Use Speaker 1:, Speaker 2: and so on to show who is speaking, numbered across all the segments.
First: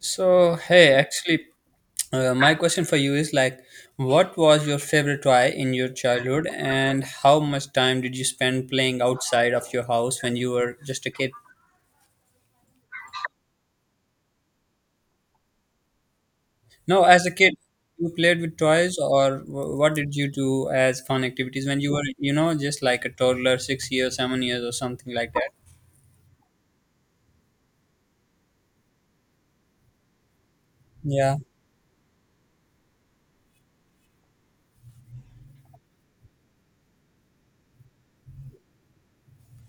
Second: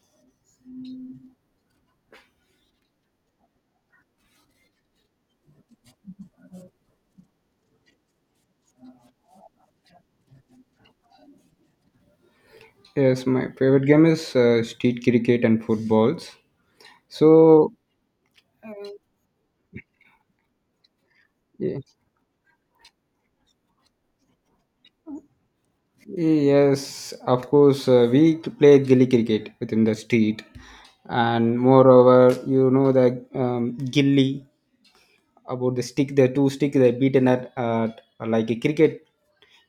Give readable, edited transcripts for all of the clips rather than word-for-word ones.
Speaker 1: So, hey, actually, my question for you is like, what was your favorite toy in your childhood, and how much time did you spend playing outside of your house when you were just a kid?
Speaker 2: Yes, my favorite game is street cricket and footballs.
Speaker 1: No, as a kid,
Speaker 2: So,
Speaker 1: you played with toys, or what did you do as fun activities when
Speaker 2: y-
Speaker 1: you were, you know, just like a toddler, 6 years, 7 years, or something like that?
Speaker 2: yes, of course, we play gully cricket within the street,
Speaker 1: Yeah,
Speaker 2: and moreover, you know the gilly about the stick, the two stick they beaten at like a cricket.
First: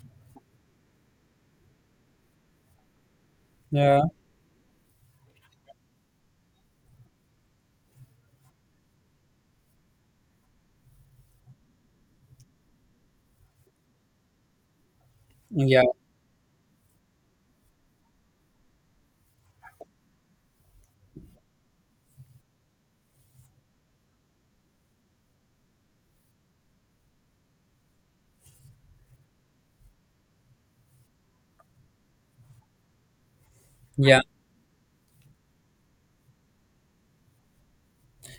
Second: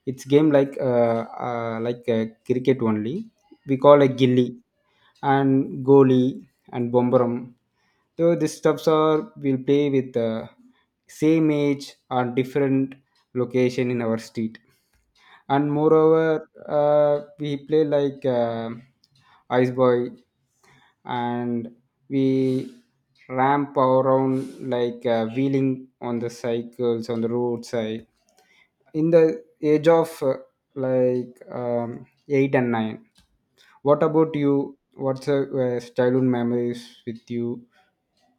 Speaker 2: It's game like a cricket only. We
Speaker 1: yeah,
Speaker 2: call a gilly and goalie and bomberum. So these stuffs are we'll play with the same age or different location in our street. And
Speaker 1: yeah,
Speaker 2: moreover, we play like Ice Boy and we ramp around like wheeling on the cycles on the roadside. In the age of like 8 and 9, what
Speaker 1: yeah.
Speaker 2: about you? What's the childhood memories with you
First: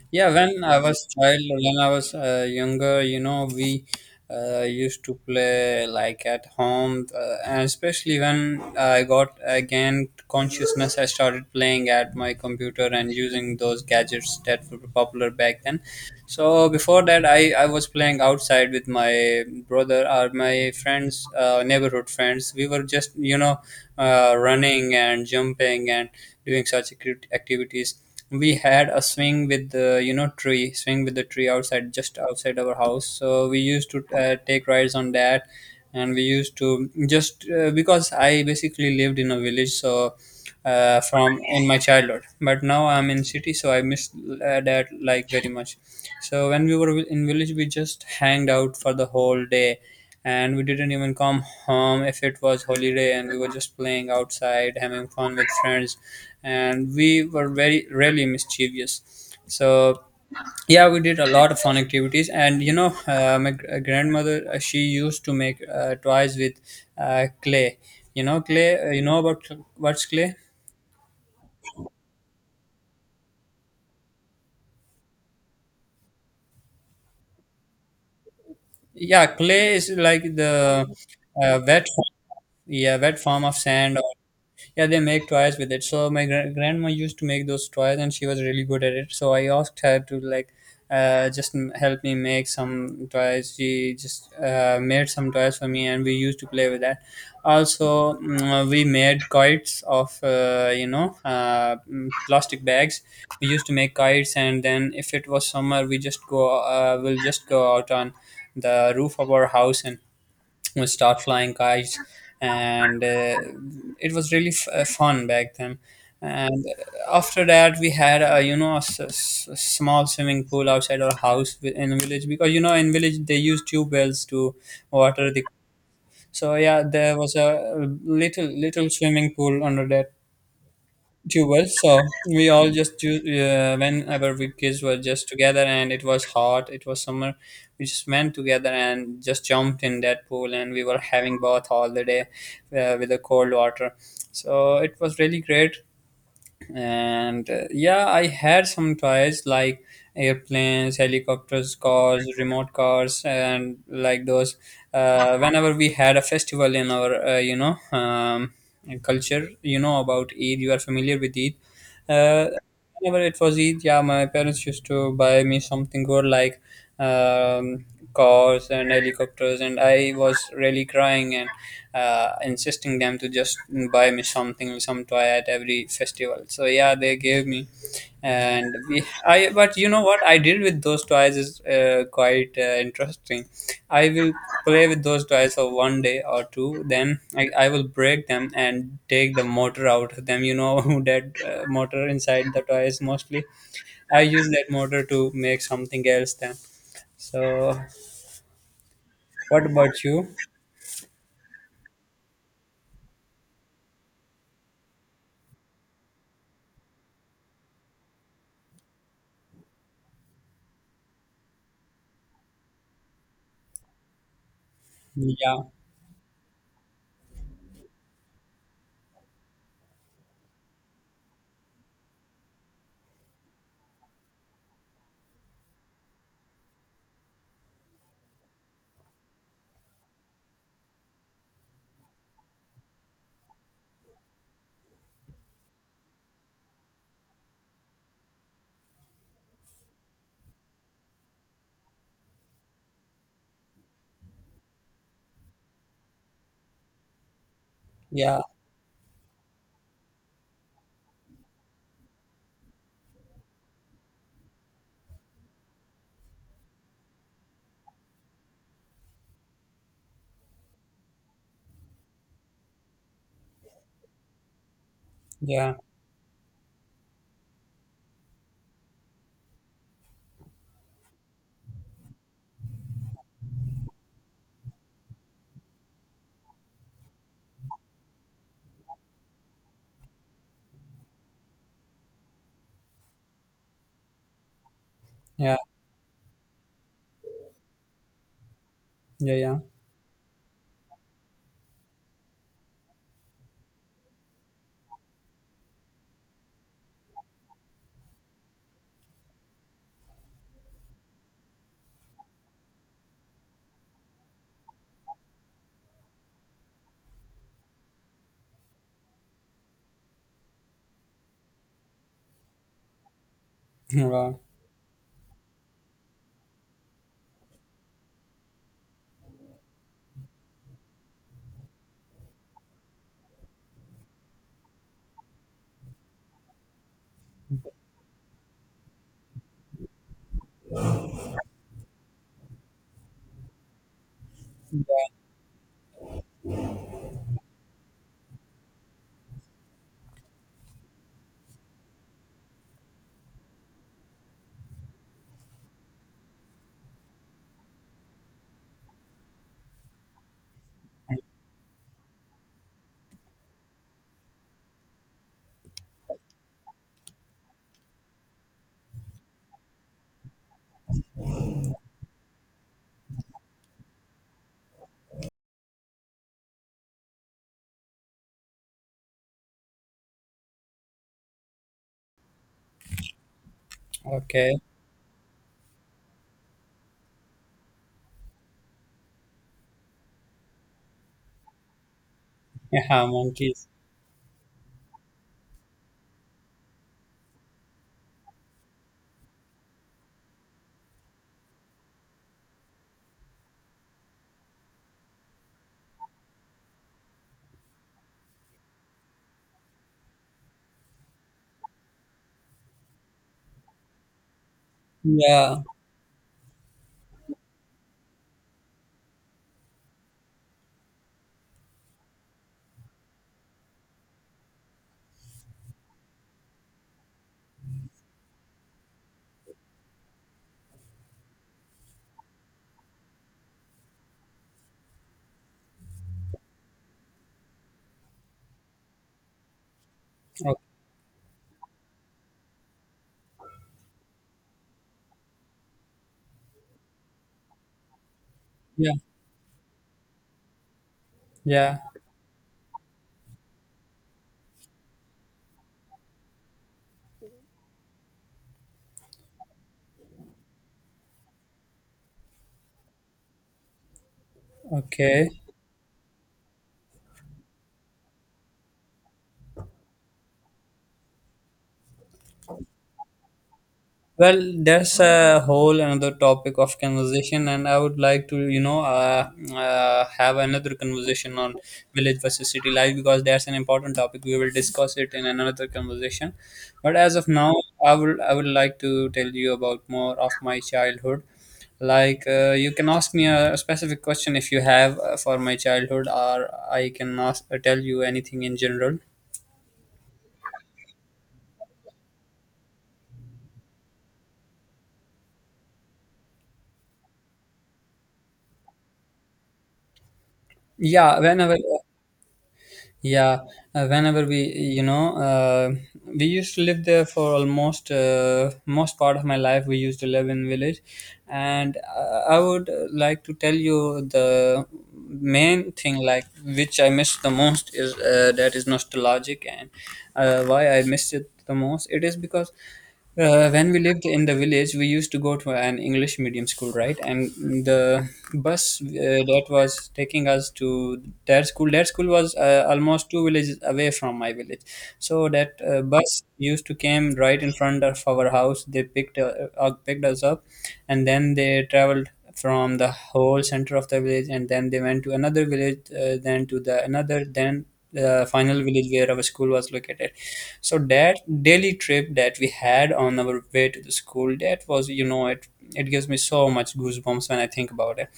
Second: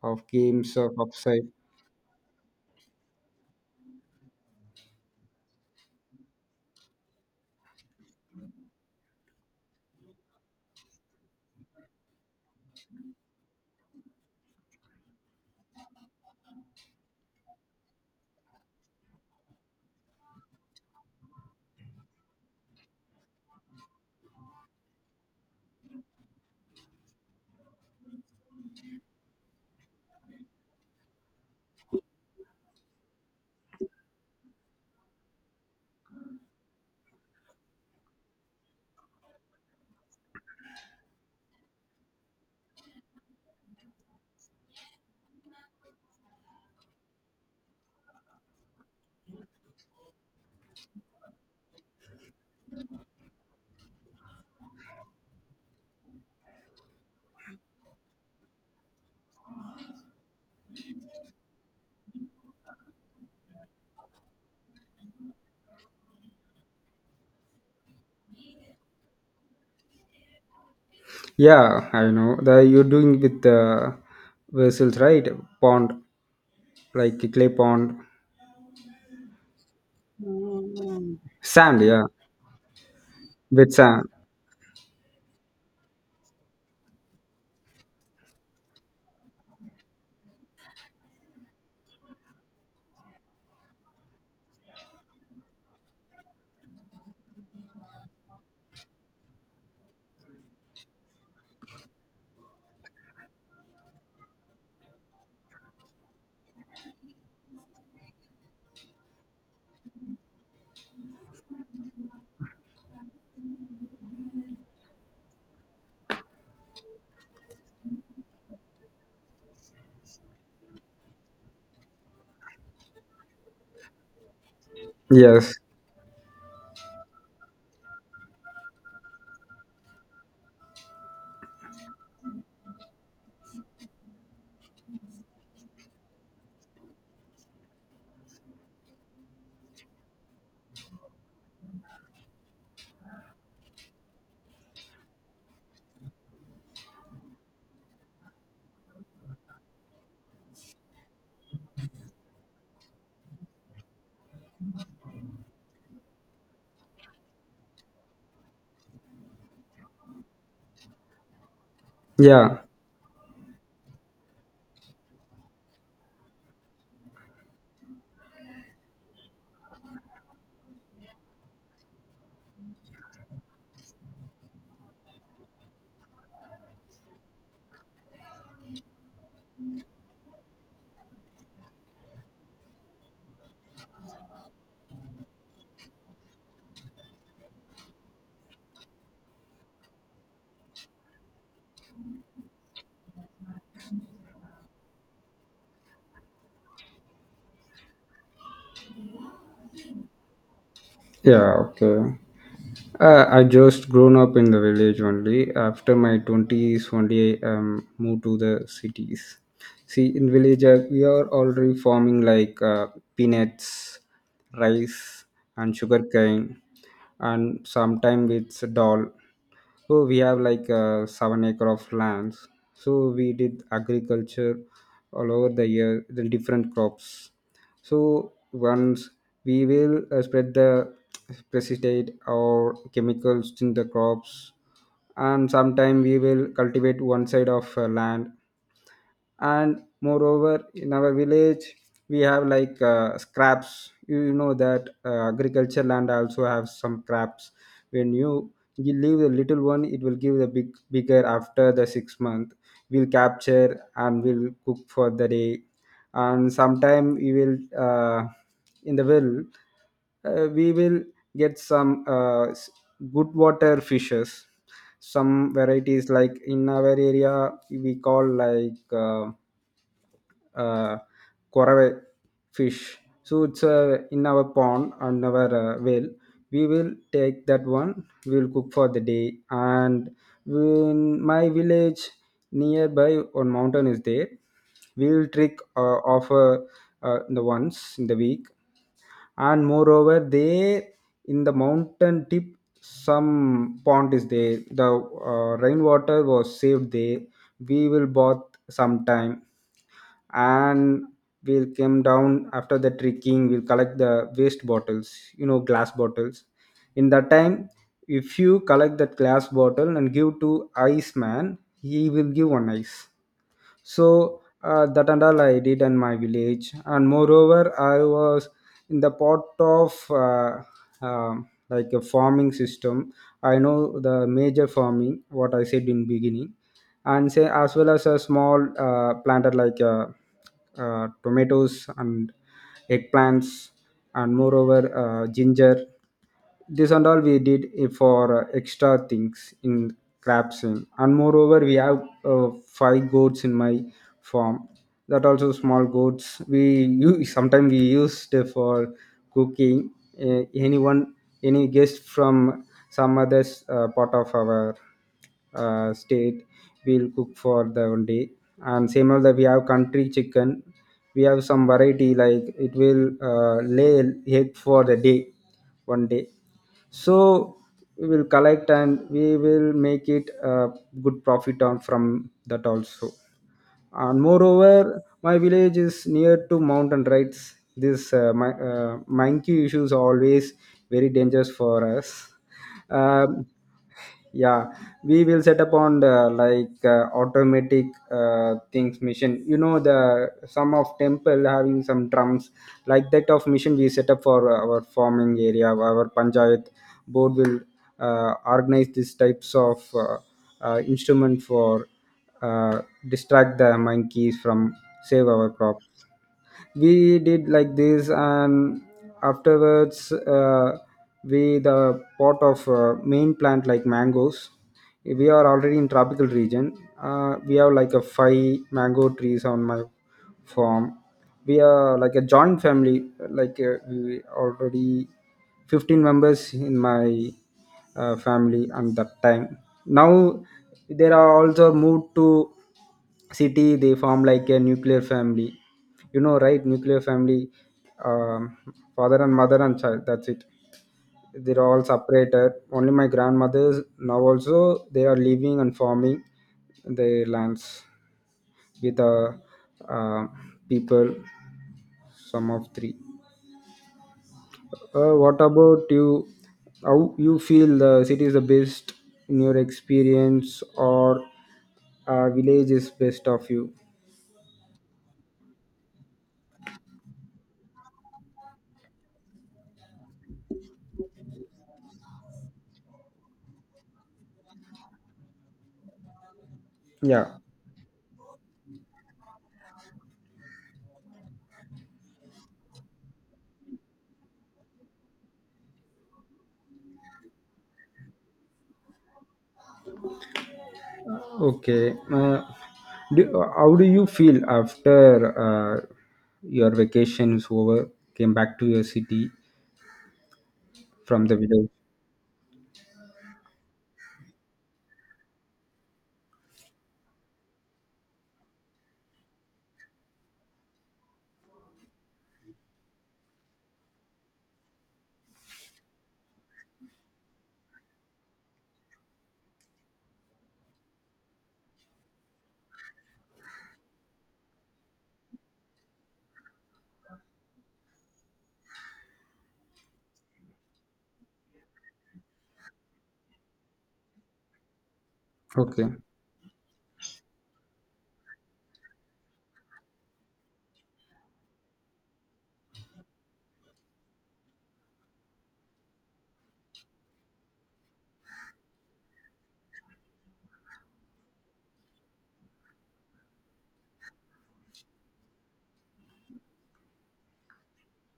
Speaker 2: of
Speaker 1: Yeah, when
Speaker 2: games
Speaker 1: I
Speaker 2: of
Speaker 1: was child,
Speaker 2: offside?
Speaker 1: when I was younger, you know, we used to play like at home, and especially when I got again consciousness, I started playing at my computer and using those gadgets that were popular back then. So before that, I was playing outside with my brother or my friends, neighborhood friends. We were just, you know, running and jumping and doing such activities. We had a swing with the, you know, tree, swing with the tree outside, just outside our house. So we used to take rides on that, and we used to just because I basically lived in a village, so from in my childhood, but now I'm in city, so I miss that like very much. So when we were in village, we just hanged out for the whole day, and we didn't even come home if it was holiday, and we were just playing outside having fun with friends. And we were very really mischievous, so yeah, we did a lot of fun activities. And you know, grandmother, she used to make toys with clay. You know clay, you know about, what's clay?
Speaker 2: Yeah, I know that you're doing with vessels, right? Pond, like a clay pond,
Speaker 1: Yeah, clay is like the uh,
Speaker 2: sand.
Speaker 1: wet,
Speaker 2: Yeah,
Speaker 1: yeah, wet form of
Speaker 2: with
Speaker 1: sand.
Speaker 2: sand.
Speaker 1: Yeah, they make toys with it. So grandma used to make those toys, and she was really good at it, so I asked her to like, help me make some toys. She just made some toys for me, and we used to play with that also. We made kites of, you know, plastic bags. We used to make kites, and then if it was summer, we just go, we'll just go out on the roof of our house and we start flying kites. And it was really fun back then. And after that we had, a you know, a small swimming pool outside our house, in the village, because you know, in village they use tube wells to water the.
Speaker 2: Yes.
Speaker 1: So yeah, there was a little swimming pool under that too well. So we all just do, whenever we kids were just together, and it was hot. It was summer. We just went together and just jumped in that pool, and we were having bath all the day with the cold water. So it was really great. And yeah, I had some toys like airplanes, helicopters, cars, remote cars, and like those. Whenever we had a festival in our, you know, culture, you know about eid, you are familiar with eid, uh,
Speaker 2: Yeah.
Speaker 1: whenever it was eid, yeah, my parents used to buy me something good like, um, cars and helicopters. And I was really crying and insisting them to just buy me something, some toy at every festival. So yeah, they gave me, and we, I. But you know what I did with those toys is quite interesting. I will play with those toys for one day or two, then I will break them and take the motor out of them. You know that motor inside the toys mostly. I use that motor to make something else then. So, what about you?
Speaker 2: Yeah. Okay. I just grown up in the village only. After my twenties, only I moved to the cities. See, in village, we are already farming like peanuts, rice,
Speaker 1: Yeah,
Speaker 2: and sugarcane, and sometimes it's dal. So we have like 7 acre of lands. So we did agriculture all over the year, the different crops. So once we will spread the pesticide or chemicals in the crops, and sometime we will cultivate one side of land, and moreover in our village we have like scraps, you know, that agriculture land also have some scraps. When
Speaker 1: yeah,
Speaker 2: you leave the little one, it will give the bigger after the 6 month. We'll capture and we'll cook for the day. And sometime we will, in the well, we will get some good water fishes, some
Speaker 1: yeah,
Speaker 2: varieties like in our area we call like uh, korave fish. So it's in our pond and our well, we will take that one, we will cook for the day. And in my village, nearby one mountain is there, we will
Speaker 1: yeah,
Speaker 2: trick offer the once in the week.
Speaker 1: yeah, yeah.
Speaker 2: And moreover there, in the mountain tip, some pond is there, the rainwater was saved there, we will bath sometime. And we'll come down after the trekking, we'll collect the waste bottles, you know, glass bottles. In that time, if you collect that glass bottle and give to ice man, he will give one ice.
Speaker 1: Wow.
Speaker 2: So that and all I did in my village. And moreover, I was in the part of like a farming system. I know the major farming, what I said in beginning, and say as well as a small planted like tomatoes and eggplants, and moreover ginger. This and all we did it for extra things in crabsing. And moreover we have five goats in my farm. That also small goats we use sometimes we used for cooking. Anyone, any guest from some other part of our state, we'll cook for the one day. And same as that, we have country chicken. We have some variety like it will lay egg for the day, one day. So we will collect and we will make it a good profit on from that also. And
Speaker 1: Okay.
Speaker 2: moreover, my village is near to mountain rights. This monkey issues are always very dangerous for us.
Speaker 1: Yeah,
Speaker 2: Um
Speaker 1: monkeys.
Speaker 2: yeah, we will set up on the like automatic things machine, you know, the some of temple having some drums, like that of machine we set up for our farming area. Our panchayat board will organize these types of instrument for uh, distract the monkeys from save our
Speaker 1: Yeah.
Speaker 2: crops. We did like this. And afterwards, uh, we the pot of main plant like mangoes, we are already in tropical region. We have like a five mango trees on my farm. We are like a joint family, like we already 15 members in my family. And that time, now
Speaker 1: Okay.
Speaker 2: there are also moved to city, they form like a nuclear family, you know, right, nuclear family, um,
Speaker 1: Yeah.
Speaker 2: father and mother and child, that's it, they're
Speaker 1: Yeah.
Speaker 2: all separated. Only my grandmothers now also they are living and farming their lands with the uh, people, some of three.
Speaker 1: Okay.
Speaker 2: What about you, how you feel the city is the best in your experience, or village is best of you?
Speaker 1: Well, that's a whole another topic of conversation, and I would like to, you know, have another conversation on village versus city life, because that's an important topic. We will discuss it in another conversation. But as
Speaker 2: Yeah.
Speaker 1: of now, I would like to tell you about more of my childhood. Like, you can ask me a specific question if you have for my childhood, or I can ask, tell you anything in general.
Speaker 2: Okay. How do you feel after your vacation is over, came back to your city
Speaker 1: Yeah,
Speaker 2: from the
Speaker 1: whenever.
Speaker 2: village?
Speaker 1: Yeah, whenever we, you know, we used to live there for almost, most part of my life. We used to live in village, and I would like to tell you the main thing like which I miss the most is that is nostalgic. And why I miss it the most. It is because when we lived in the village, we used to go to an English medium school, right? And the bus that was taking us to their school was almost two villages away from my village. So that
Speaker 2: Okay.
Speaker 1: bus used to came right in front of our house. They picked picked us up, and then they traveled from the whole center of the village, and then they went to another village, then to the another, then the final village where our school was located. So that daily trip that we had on our way to the school, that was, you know, it gives me so much goosebumps when I think about it.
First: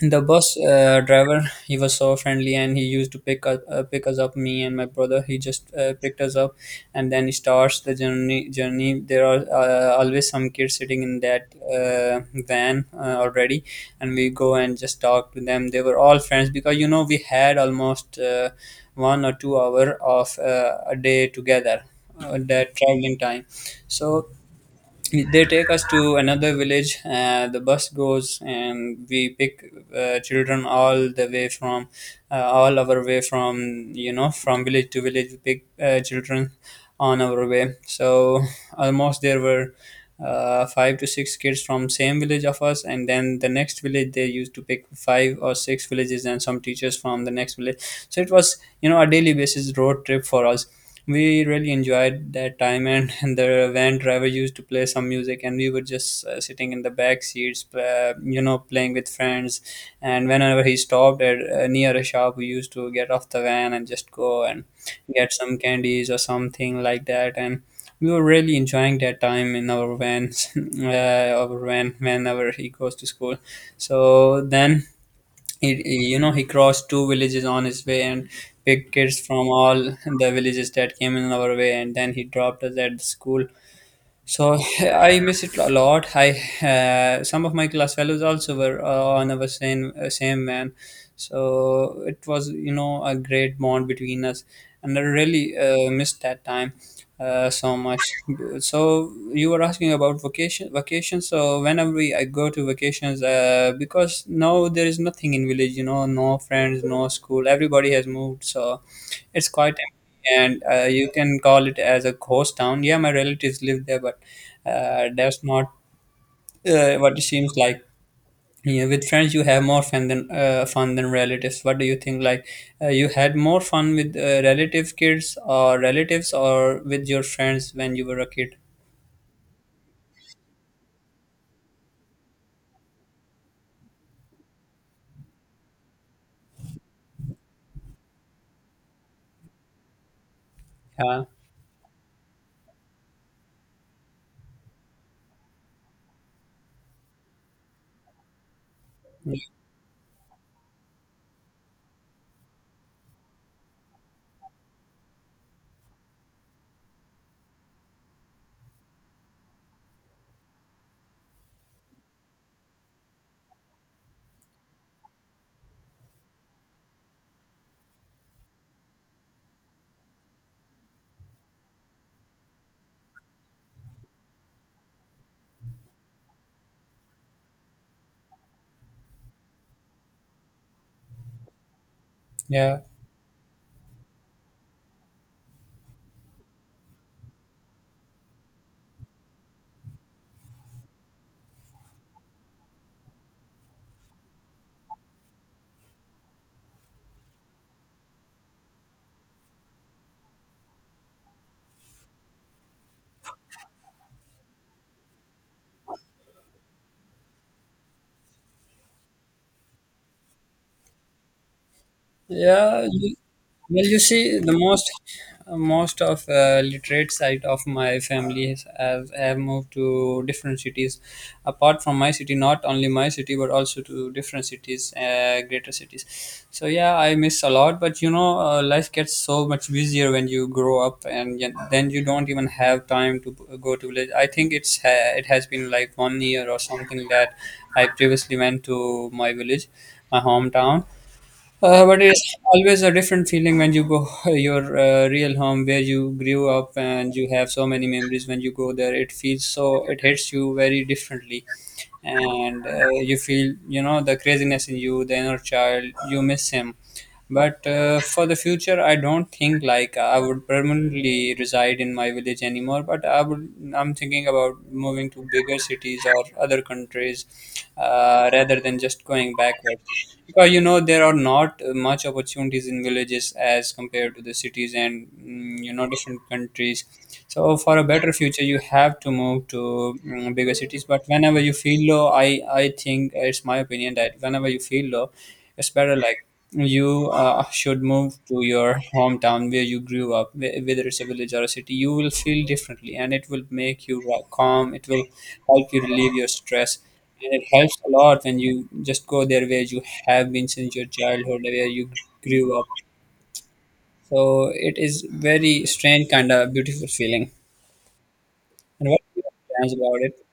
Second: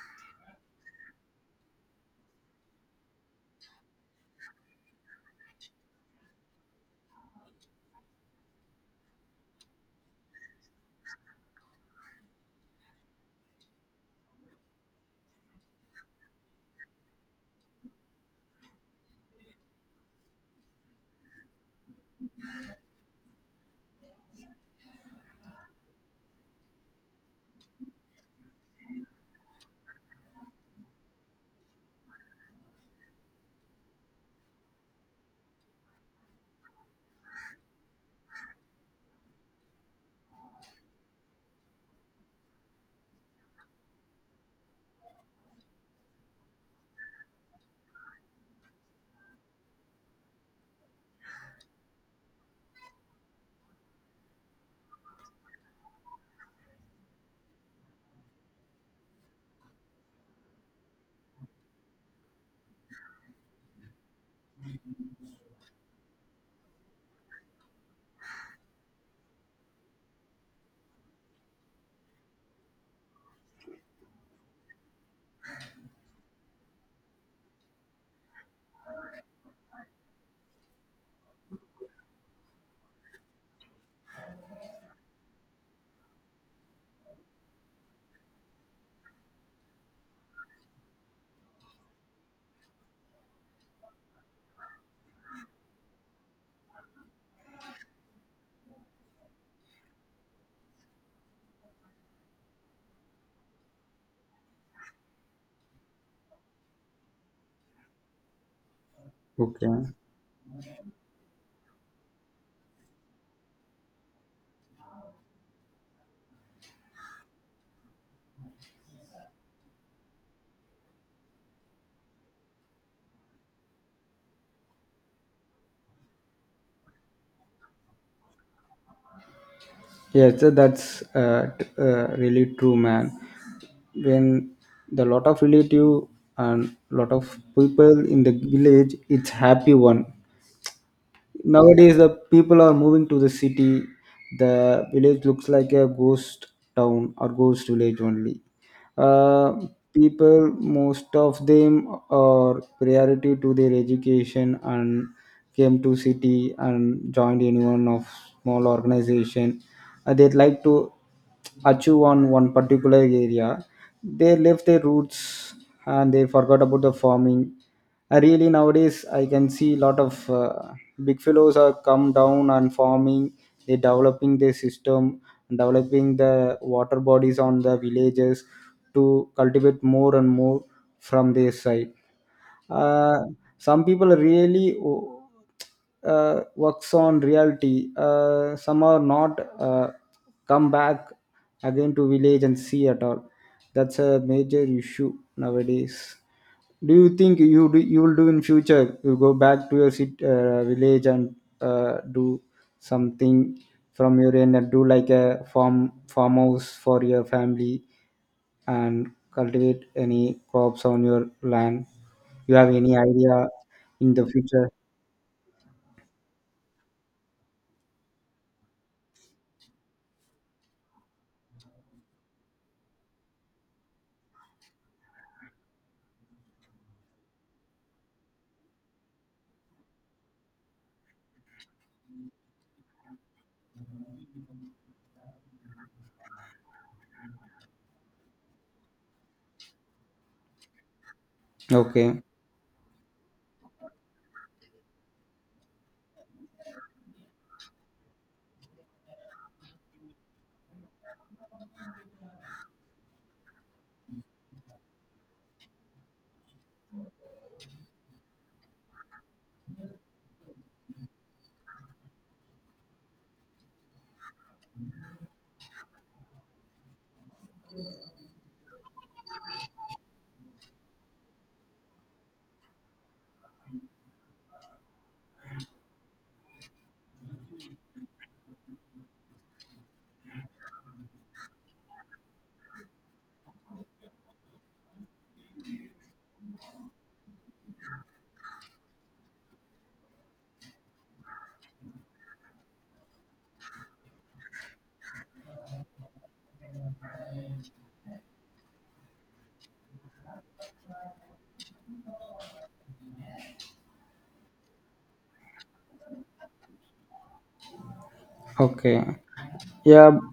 Speaker 1: The bus driver, he was so friendly, and he used to pick us up, me and my brother. He just picked us up, and then he starts the journey. There are always some kids sitting in that van already, and we go and just talk to them. They were all friends, because you know, we had almost 1 or 2 hour of a day together, that traveling time. So they take us to another village. The bus goes and we pick children all the way from, all our way from, you know, from village to village, we pick children on our way. So almost there were five to six kids from same village of us, and then the next village they used to pick five or six villages and some teachers from the next village. So it was, you know, a daily basis road trip for us. We really enjoyed that time. And, and the van driver used to play some music, and we were just sitting in the back seats, you know, playing with friends. And whenever he stopped at near a shop, we used to get off the van and just go and get some candies or something like that. And we were really enjoying that time in our vans. uh, our van, whenever he goes to school, so then he, you know, he crossed two villages on his way and picked kids from all the villages that came in our way, and then he dropped us at the school. So I miss it a lot. I, some of my class fellows also were on our same van, so it was, you know, a great bond between us, and I really missed that time so much. So you were asking about vacation. So whenever we, I go to vacations, because now there is nothing in village, you know, no friends, no school. Everybody has moved, so it's quite
Speaker 2: Okay.
Speaker 1: empty, and you can call it as a ghost town. Yeah, my relatives live there, but that's not what it seems like. Yeah, with friends you have more fun than relatives. What do you think? Like, you had more fun with relative kids or relatives or with your friends when you were a kid?
Speaker 2: Yes, so that's really true, man. When the lot of relative and lot of people in the village, it's happy one.
Speaker 1: Yeah,
Speaker 2: Nowadays the people are moving to the city, the village looks like a ghost town or ghost village only. uh, people, most of them are priority to their education and came to city and joined in one of small organization. They'd like to achieve on one particular area, they left their roots and they forgot about the farming. Really, nowadays I can see a lot of big fellows are come down and farming, they developing their system, developing the water bodies on the villages to cultivate more and more from their side.
Speaker 1: yeah.
Speaker 2: uh, some people really works on reality, some are not come back again to village and see at all. That's a major issue nowadays. Do you think you will do in future, you go back to your city, village and do something from your end and do like a farmhouse for your family and cultivate any crops on your land? You have
Speaker 1: Yeah,
Speaker 2: any
Speaker 1: you,
Speaker 2: idea
Speaker 1: well, you
Speaker 2: in the
Speaker 1: see, the
Speaker 2: future?
Speaker 1: most of literate side of my family has have moved to different cities, apart from my city. Not only my city, but also to different cities, greater cities. So yeah, I miss a lot. But you know, life gets so much busier when you grow up, and then you don't even have time to go to village. I think it has been like 1 year or something that I previously went to my village, my hometown, but
Speaker 2: Okay.
Speaker 1: it's always a different feeling when you go your real home where you grew up and you have so many memories. When you go there, it feels so, it hits you very differently. And you feel, you know, the craziness in you, the inner child, you miss him. But for the future, I don't think like I would permanently reside in my village anymore, but I'm thinking about moving to bigger cities or other countries, rather than just going backwards. Because you know, there are not much opportunities in villages as compared to the cities and, you know, different countries. So for a better future you have to move to bigger cities. But whenever you feel low, I think it's my opinion that whenever you feel low, it's better like you should move to your hometown where you grew up, whether it's a village or a city. You will feel differently, and it will make you calm. It will help you relieve your stress, and it helps a lot when you just go there where you have been since your childhood, where you grew up. So it is very strange kind of beautiful feeling. And what
Speaker 2: Okay.
Speaker 1: are your plans about
Speaker 2: Yeah,
Speaker 1: it?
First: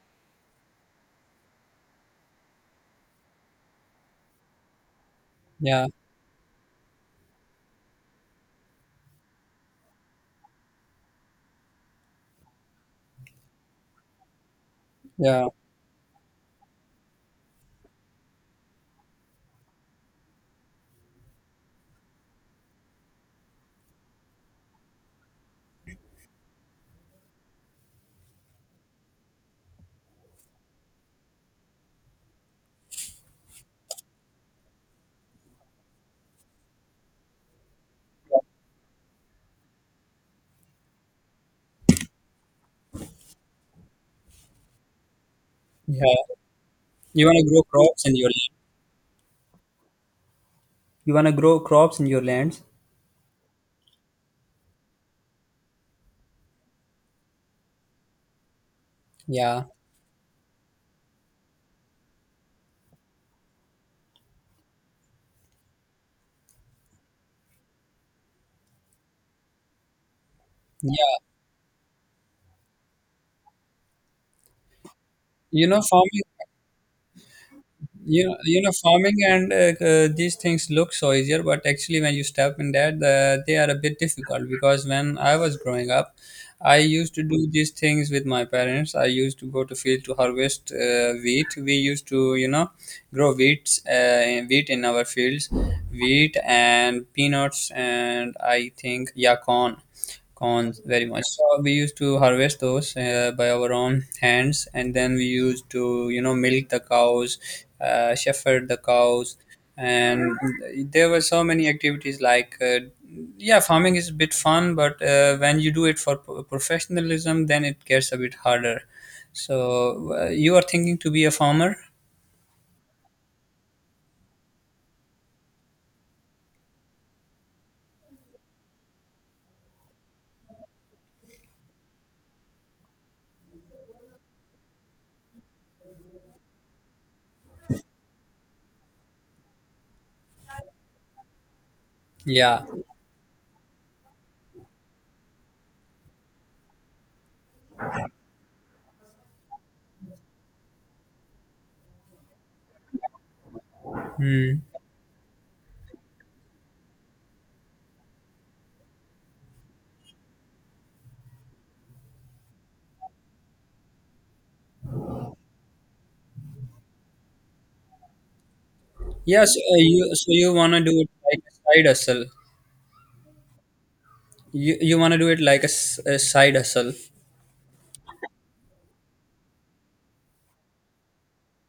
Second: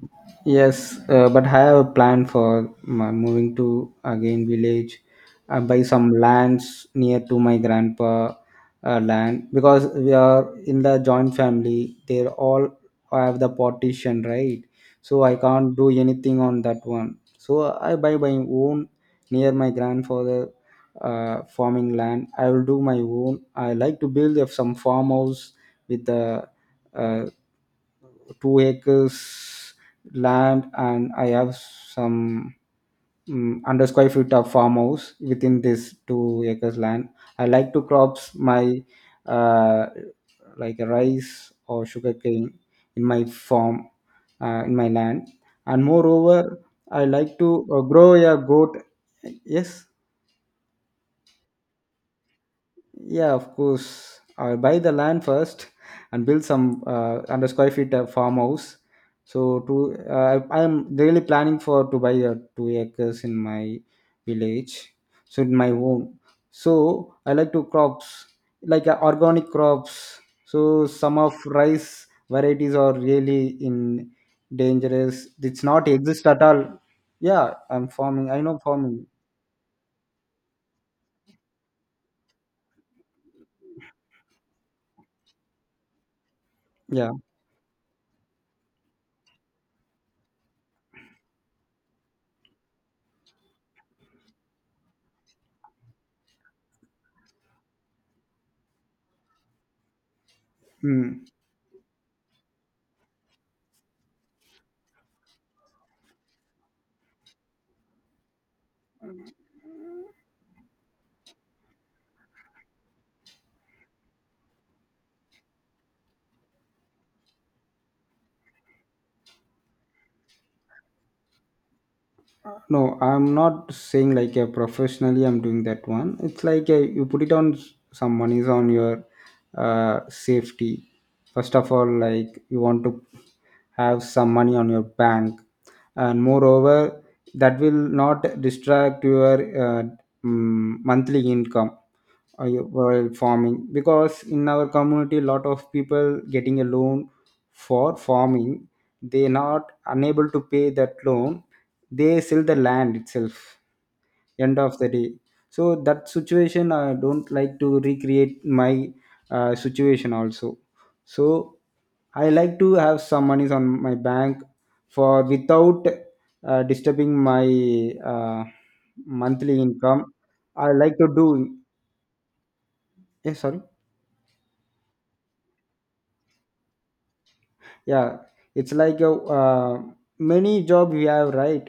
Speaker 2: yes, but I have a plan for my moving to again village, buy
Speaker 1: Yeah,
Speaker 2: some lands near to my grandpa land, because we are in the joint family. They all have the partition, right? So I
Speaker 1: yeah,
Speaker 2: can't do anything on that one. So I buy my own near my grandfather farming land. I will do my own. I like to build some farmhouse with the uh, 2 acres land, and I have some under square feet of farmhouse within this 2 acres land. I like to crops my uh, like rice or sugarcane in my farm, in my land. And
Speaker 1: yeah.
Speaker 2: moreover, I
Speaker 1: You want
Speaker 2: like
Speaker 1: to grow
Speaker 2: to
Speaker 1: crops
Speaker 2: grow
Speaker 1: in your
Speaker 2: a
Speaker 1: land.
Speaker 2: goat. Yes.
Speaker 1: You want to grow crops in your lands.
Speaker 2: Yeah, of course. I'll buy the land first and build some under square feet farmhouse. So
Speaker 1: Yeah,
Speaker 2: to, I am really planning for to buy 2 acres in my village, so in my home. So I like to crops like organic crops. So
Speaker 1: yeah.
Speaker 2: some of rice varieties are really in dangerous. It's
Speaker 1: You know,
Speaker 2: not
Speaker 1: farming,
Speaker 2: exist at all. Yeah, I'm
Speaker 1: you
Speaker 2: farming.
Speaker 1: know,
Speaker 2: I know farming.
Speaker 1: farming and these things look so easier, but actually when you step in that, they are a bit difficult. Because when I was growing up, I
Speaker 2: Yeah.
Speaker 1: used to do these things with my parents. I used to go to field to harvest wheat. We used to, you know, grow wheats, wheat in our fields, wheat and peanuts and I think, yeah, corn. Corns, very much.
Speaker 2: Hmm.
Speaker 1: So we used to harvest those by our own hands, and then we used to, you know, milk the cows, shepherd the cows, and there were so many activities like, yeah, farming is a bit fun, but when you do it for professionalism, then it gets a bit harder. So you are thinking to be a farmer?
Speaker 2: No, I'm not saying like a professionally I'm doing that one, it's like a, you put it on some monies on your safety first of all, like you want to have some money on your bank, and moreover that will not distract your monthly income. Yeah,
Speaker 1: Yeah.
Speaker 2: while farming, because in our community lot of people getting a loan for farming, they not unable to pay that loan, they sell the land itself end
Speaker 1: Hmm.
Speaker 2: of the day. So that situation I don't like to recreate my situation also. So I like to have some monies on my bank for without disturbing my
Speaker 1: Yes,
Speaker 2: monthly income.
Speaker 1: you, so you
Speaker 2: I
Speaker 1: wanna do
Speaker 2: like to
Speaker 1: it
Speaker 2: do,
Speaker 1: like a side hustle.
Speaker 2: yes, sorry.
Speaker 1: You wanna do it like a, a side hustle.
Speaker 2: Yeah, it's like a uh, many job we have, right?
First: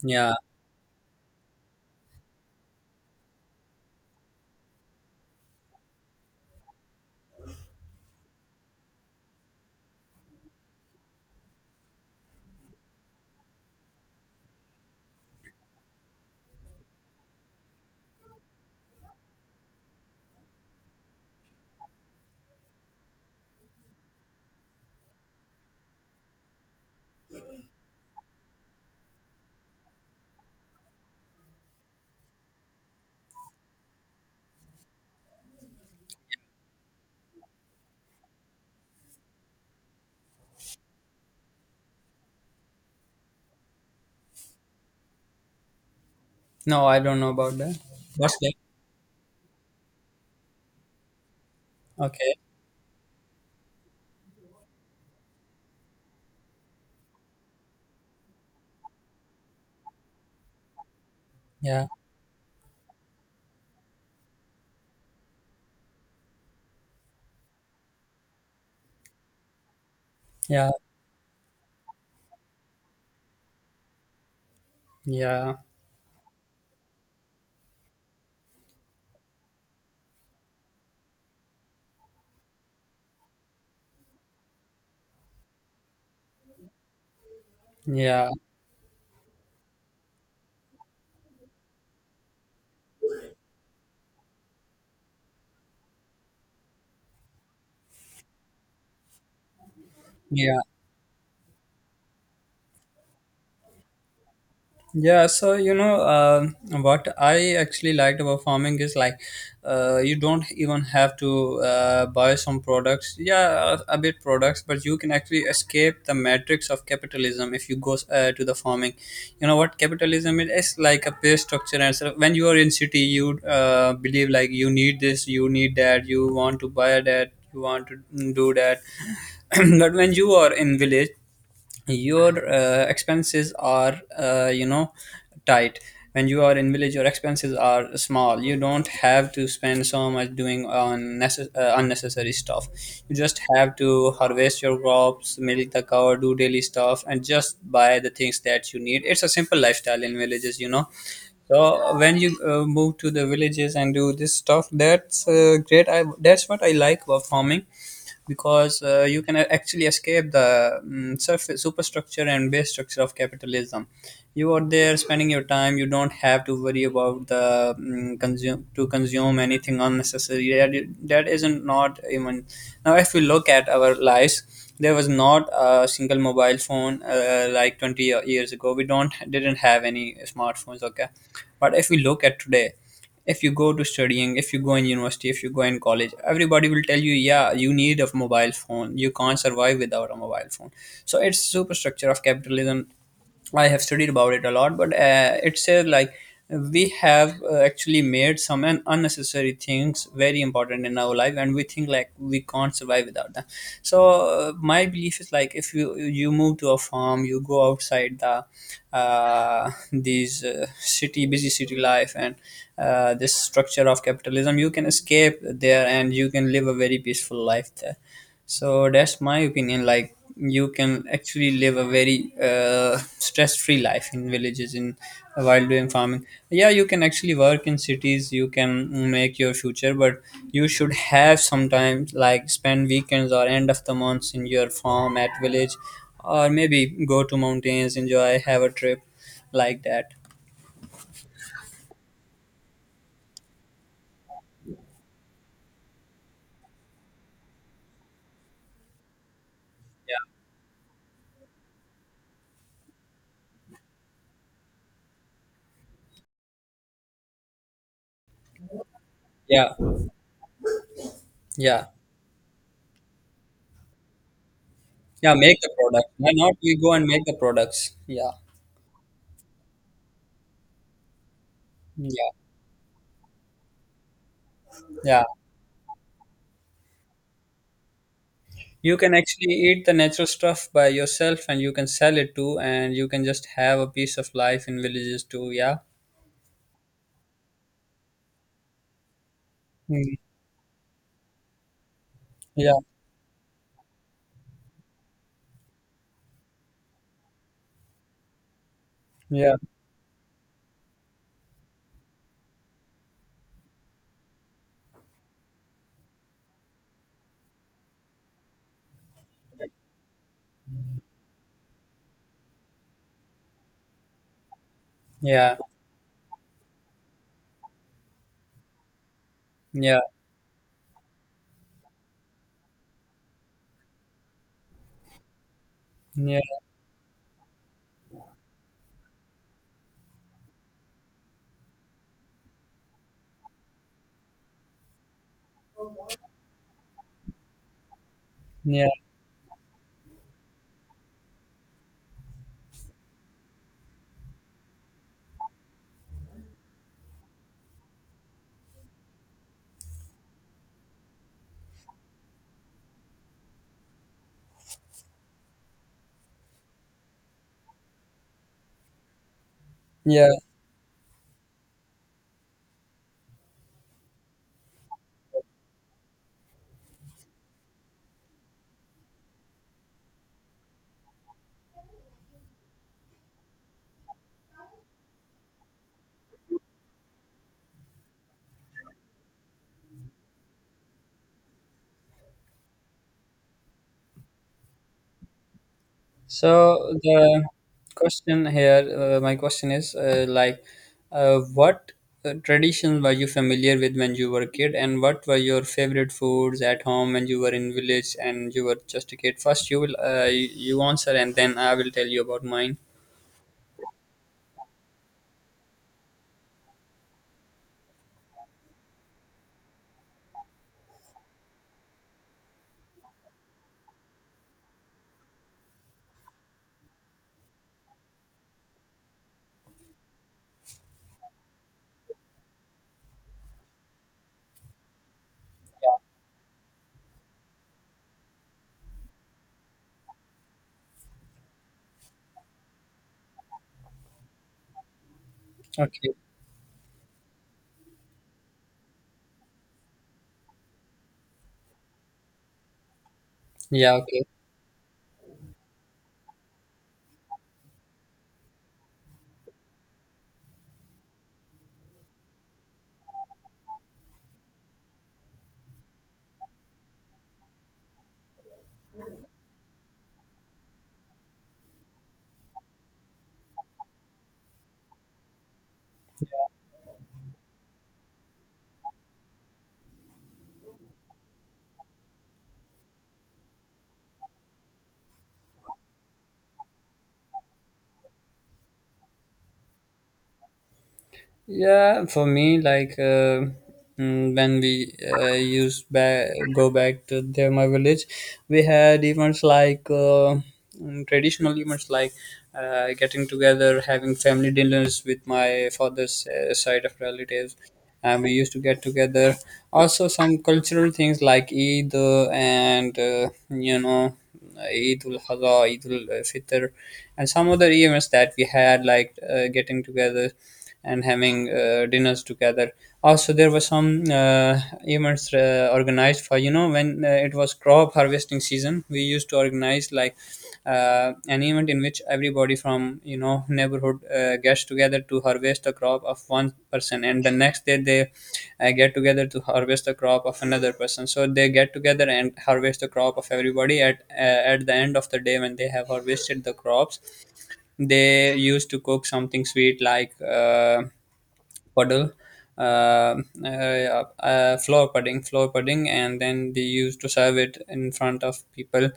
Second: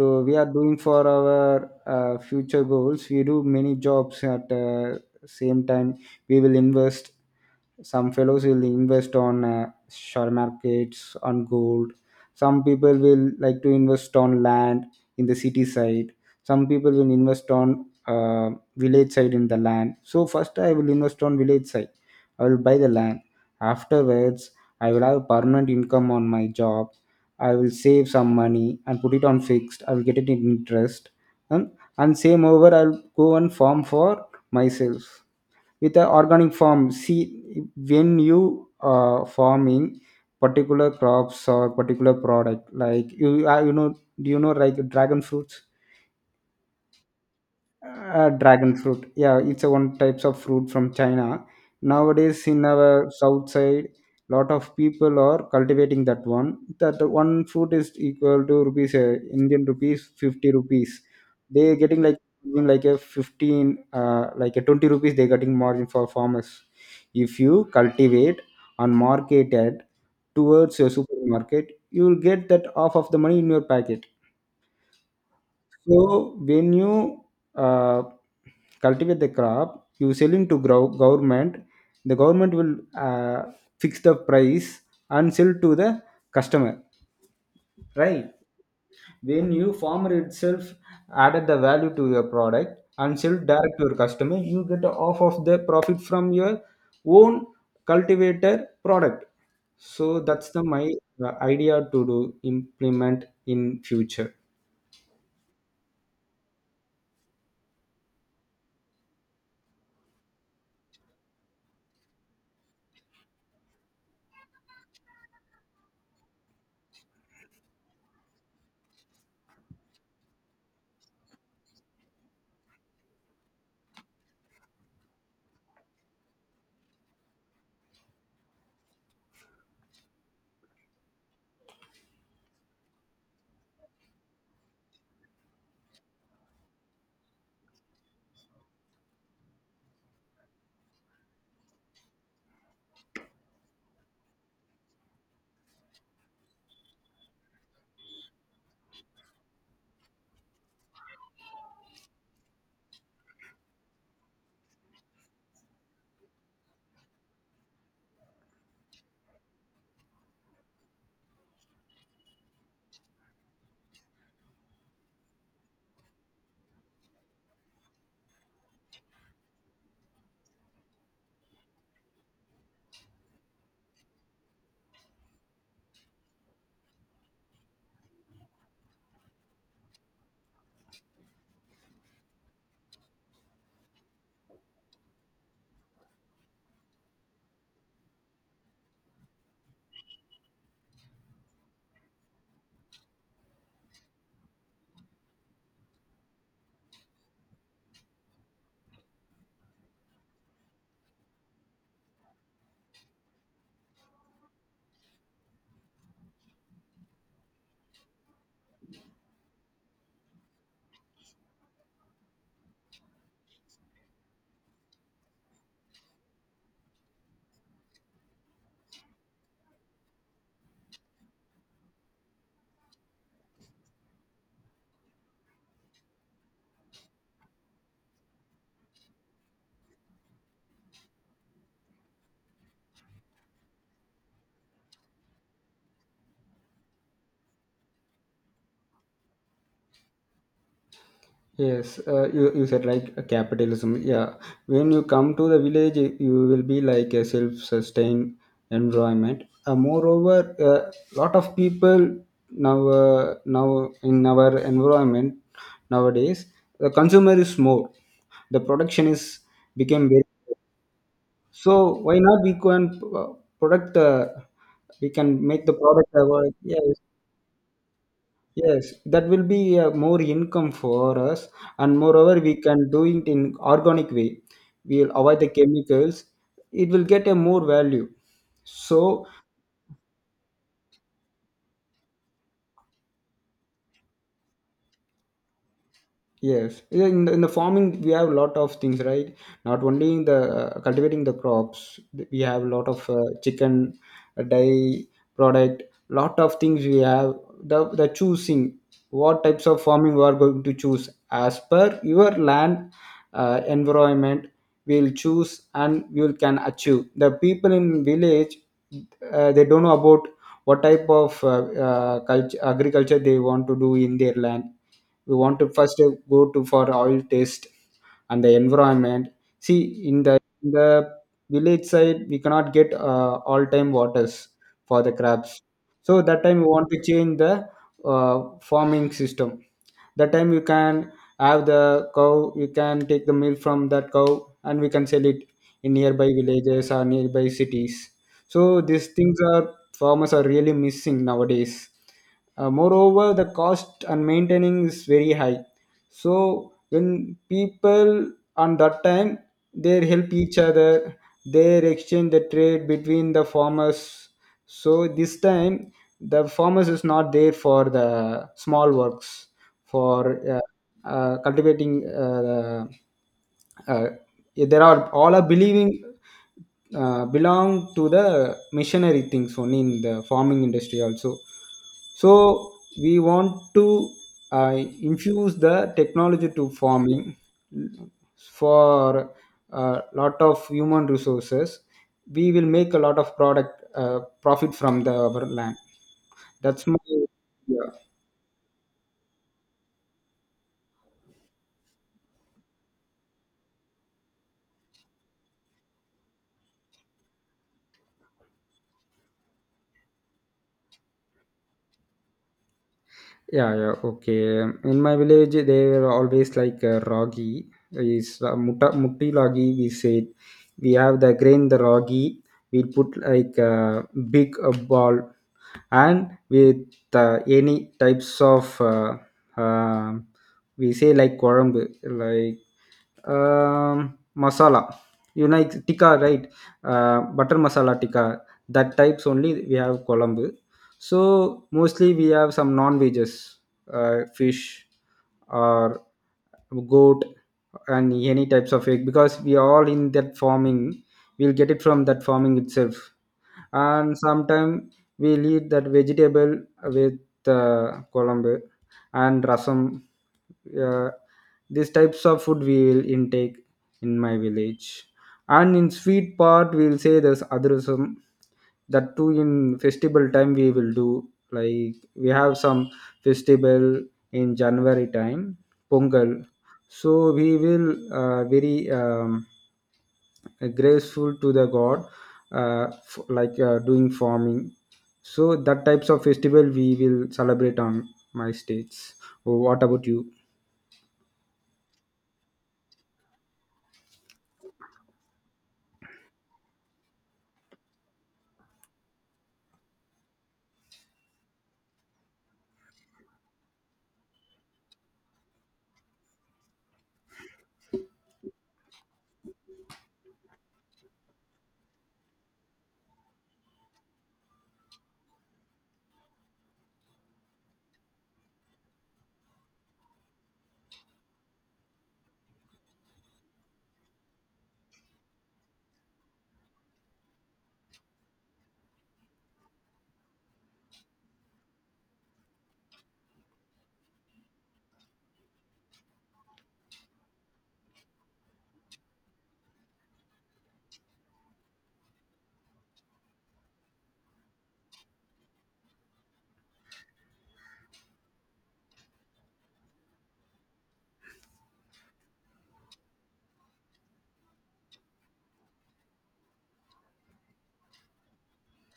Speaker 2: So
Speaker 1: Yeah.
Speaker 2: we are doing for our future goals, we do many jobs at same time. We will invest, some fellows will invest on share markets, on gold. Some people will like to invest on land in the city side, some people will invest on uh, village side in the land. So first I will invest on village side, I will buy the land afterwards. I will have permanent income on my job. I will save some money and put it on fixed. I will get it in interest. And, and same over, I'll go and farm for myself. With the organic farm, see, when you farming particular crops or particular product, like you, you know, do you know like dragon fruits?
Speaker 1: No, I don't know about that. What's that?
Speaker 2: Dragon fruit, yeah, it's a one types of fruit from china.
Speaker 1: Okay.
Speaker 2: Nowadays in our south side, lot of people are cultivating that one. That one fruit is equal to rupees, indian rupees 50 rupees, they
Speaker 1: Yeah.
Speaker 2: getting like, in like a 15, like a 20 rupees they getting margin for farmers. If you cultivate and market it
Speaker 1: Yeah.
Speaker 2: towards your supermarket, you will get that half of the money in your packet.
Speaker 1: Yeah.
Speaker 2: So when you uh, cultivate the crop, you selling to grow government. The government will fix the price and sell to the customer,
Speaker 1: Yeah.
Speaker 2: right? When you farmer itself added the value to your product and sell direct to your customer, you get off of the profit from your own cultivator product. So that's
Speaker 1: Yeah.
Speaker 2: the my idea to do implement in future.
Speaker 1: Yeah. so you know, what I actually liked about farming is like, you don't even have to buy some products, yeah, a bit products, but you can actually escape the matrix of capitalism if you go to the farming. You know what capitalism is? It's like a pay structure, and so when you are in city, you believe like you need this, you need that, you want to buy that, you want to do that, but when you are in village your expenses are, you know, tight. When you are in village, your expenses are small. You don't have to spend so much doing on unnecessary stuff. You just have to harvest your crops, milk the cow, do daily stuff, and just buy the things that you need. It's a simple lifestyle in villages, you know. So when you move to the villages and do this stuff, that's great. I, that's what I like about farming, because you can actually escape the surface superstructure and base structure of capitalism. You are there spending your time. You don't have to worry about the consume to consume anything unnecessary that, that isn't not even. Now if we look at our lives, there was not a single mobile phone like 20 years ago. We don't didn't have any smartphones, okay. But if we look at today, if you go to studying, if you go in university, if you go in college, everybody will tell you, yeah, you need a mobile phone, you can't survive without a mobile phone. So it's superstructure of capitalism. I have studied about it a lot, but it says like we have actually made some unnecessary things very important in our life, and we think like we can't survive without them. So my belief is like if you move to a farm, you go outside the these city, busy city life and this structure of capitalism, you can escape there and you can live a very peaceful life there. So that's my opinion. Like you can actually live a very stress-free life in villages, in while doing farming. Yeah, you can actually work in cities. You can make your future, but you should have sometimes like spend weekends or end of the months in your farm at village, or maybe go to mountains, enjoy, have a trip like that.
Speaker 2: Yes, you said like capitalism. Yeah, when you come to the village, you will be like a self-sustained environment. Moreover, a lot of people now in our environment nowadays, the consumer is more. The production is
Speaker 1: Yeah,
Speaker 2: became very.
Speaker 1: yeah,
Speaker 2: So why not we can product the we
Speaker 1: yeah.
Speaker 2: can
Speaker 1: Make
Speaker 2: make
Speaker 1: the
Speaker 2: the product
Speaker 1: product. Why
Speaker 2: our.
Speaker 1: not? We go
Speaker 2: Yes,
Speaker 1: and make the products. Yeah,
Speaker 2: yes, that will be more income for us, and
Speaker 1: yeah,
Speaker 2: moreover, we can do it in organic way. We'll
Speaker 1: yeah.
Speaker 2: avoid the chemicals. It will get a more value.
Speaker 1: You can
Speaker 2: So
Speaker 1: actually eat the natural stuff by yourself and you can sell it too, and you can just have a piece of life in villages too. Yeah.
Speaker 2: yes, yeah, in the farming we have a lot of things, right? Not only
Speaker 1: Mm.
Speaker 2: in the cultivating the crops, we have a
Speaker 1: Yeah.
Speaker 2: lot of chicken, dairy product, lot of things we have. The choosing what
Speaker 1: Yeah.
Speaker 2: types of farming we are going to choose as per your land environment, we'll choose and we will can achieve. The people in village, they don't know about what type of culture, agriculture they want to do in their land. We
Speaker 1: Yeah.
Speaker 2: want to first go to for oil taste and the environment. See,
Speaker 1: Yeah.
Speaker 2: in the village side we cannot get all time waters for the crabs. So
Speaker 1: Yeah.
Speaker 2: that time we want to change the farming system. That time you can have the cow, you can take the milk from that cow, and we can sell it in nearby villages or nearby cities. So
Speaker 1: Yeah.
Speaker 2: these things are farmers are really missing nowadays. Moreover, the cost and maintaining is very high. So when people on that time, they help each other, they exchange the trade between the farmers. So this time the farmers is not there for the small works
Speaker 1: Yeah.
Speaker 2: for cultivating uh, yeah, there are all are believing belong to the missionary things only in the farming industry also. So we want to uh, infuse the technology to farming for a lot of human resources. We will make a lot of product profit from the our land. That's
Speaker 1: So
Speaker 2: my.
Speaker 1: the
Speaker 2: Yeah.
Speaker 1: question here, my question is, like, what traditions were you familiar with when you were a kid, and what were your favorite foods at home when you were in village and you were just a kid? First, you will you answer, and then I will tell you about mine.
Speaker 2: Yeah, yeah, okay. In my village, they were always like ragi is mutta mutti ragi. We said we have the grain the ragi. We put like a big ball, and with any types of um we say like korambu, like masala, you know it's tikka, right? Butter masala tikka, that types only we have colombo. So mostly we have some non veggies, fish or
Speaker 1: Okay.
Speaker 2: goat, and any types of egg because we are all in that farming. We'll get it from that farming itself.
Speaker 1: Yeah.
Speaker 2: And
Speaker 1: Okay.
Speaker 2: sometime we'll eat that vegetable with uh, colombo and rasam. Uh, these types of food we will intake in my village. And in sweet part, we'll say there's adrasam. That too in festival time we will do. Like we have some festival in January time, Pongal. So we will very graceful to the god, like doing farming. So that types of festival we will celebrate on my states. Oh, what about you?
Speaker 1: Yeah, for me, like when we used back go back to there, my village, we had events like traditional events like getting together, having family dinners with my father's side of relatives, and we used to get together. Also, some cultural things like Eid, and you know, Eid ul Adha, Eid ul Fitr, and some other events that we had like getting together and having dinners together. Also, there were some events organized for, you know, when it was crop harvesting season. We used to organize like an event in which everybody from, you know, neighborhood gets together to harvest a crop of one person, and the next day they get together to harvest a crop of another person. So they get together and harvest the crop of everybody. At the end of the day, when they have harvested the crops, they used to cook something sweet like. Puddle, uh, uh, floor pudding, and then they used to serve it in front of people,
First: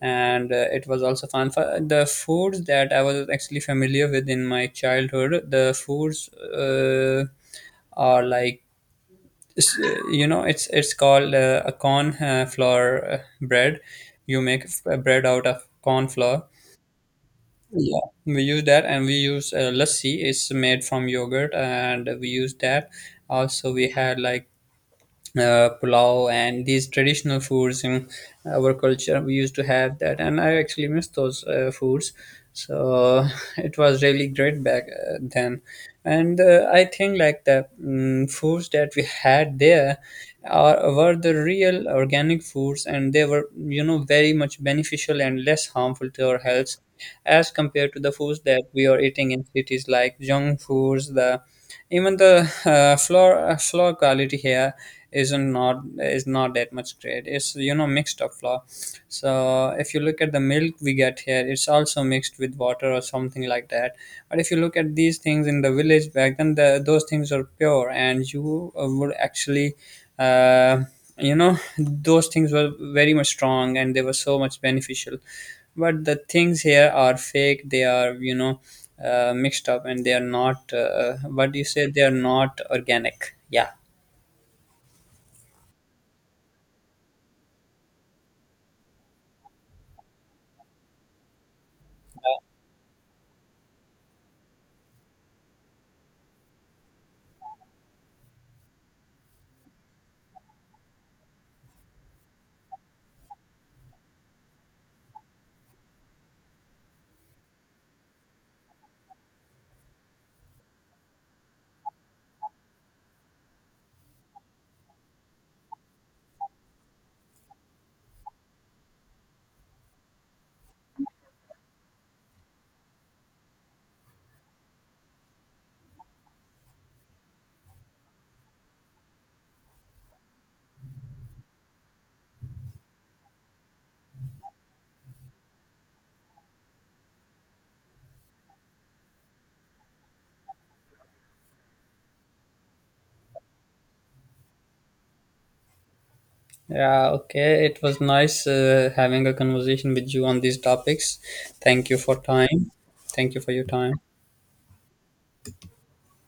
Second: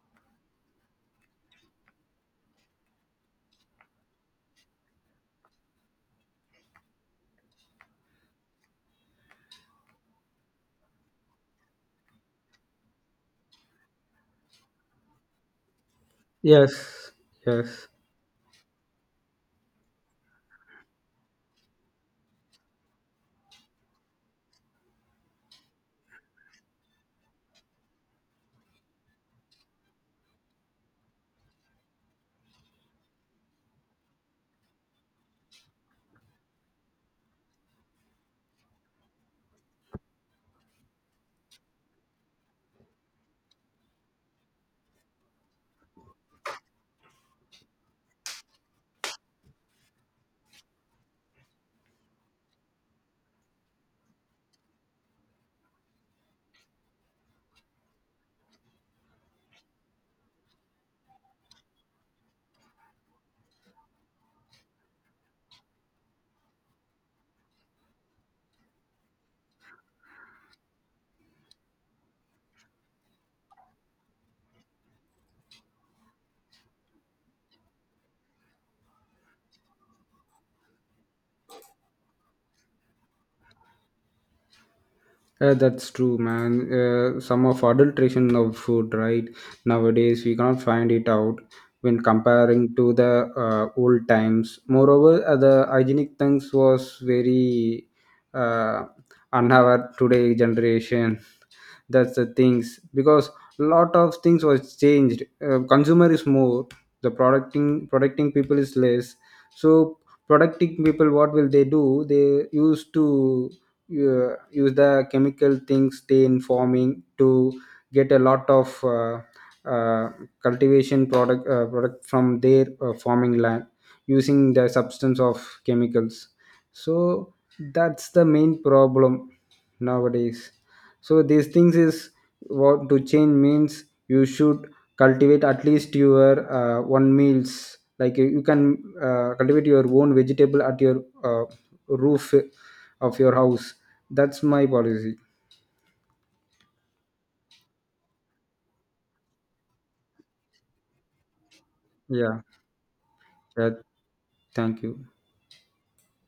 Speaker 1: and it was also fun. For the foods that I was actually familiar with in my childhood, the foods are like, s- you know, it's called a corn flour bread. You make bread out of corn flour.
Speaker 2: Yes, yes.
Speaker 1: Yeah, we use that, and we use lassi. It's made from yogurt, and we use that. Also, we had like pulao and these traditional foods in our culture. We used to have that, and I actually miss those foods. So it was really great back then. And I think like the, foods that we had there are, were the real organic foods, and they were, you know, very much beneficial and less harmful to our health as compared to the foods that we are eating in cities like junk foods. The, even the floor quality here isn't not is not that much great. It's, you know, mixed up flour. So if you look at the milk we get here, it's also mixed with water or something like that. But if you look at these things in the village back then, the, those things are pure, and you would actually. Uh, you know, those things were very much strong and they were so much beneficial, but the things here are fake. They are, you know, mixed up, and they are not, what do you say, they are not organic, yeah.
Speaker 2: That's true, man. Some of adulteration of food, right? Nowadays we cannot find it out when comparing to the old times. Moreover, the hygienic things was very uh, unaware today generation. That's the things because lot of things was changed. Consumer is more, the producting protecting people is less. So protecting people, what will they do? They used to use the chemical things they in farming to get a lot of uh, cultivation product from their farming land, using the substance of chemicals. So that's the main problem nowadays. So these things is what to change means you should cultivate at least your one meals. Like, you can cultivate your own vegetable at your uh, roof of your house. That's my policy.
Speaker 1: Yeah, okay. It was nice having a conversation with you on these topics. Thank you for
Speaker 2: Yeah,
Speaker 1: time. Thank you for your
Speaker 2: yeah,
Speaker 1: time.
Speaker 2: thank you.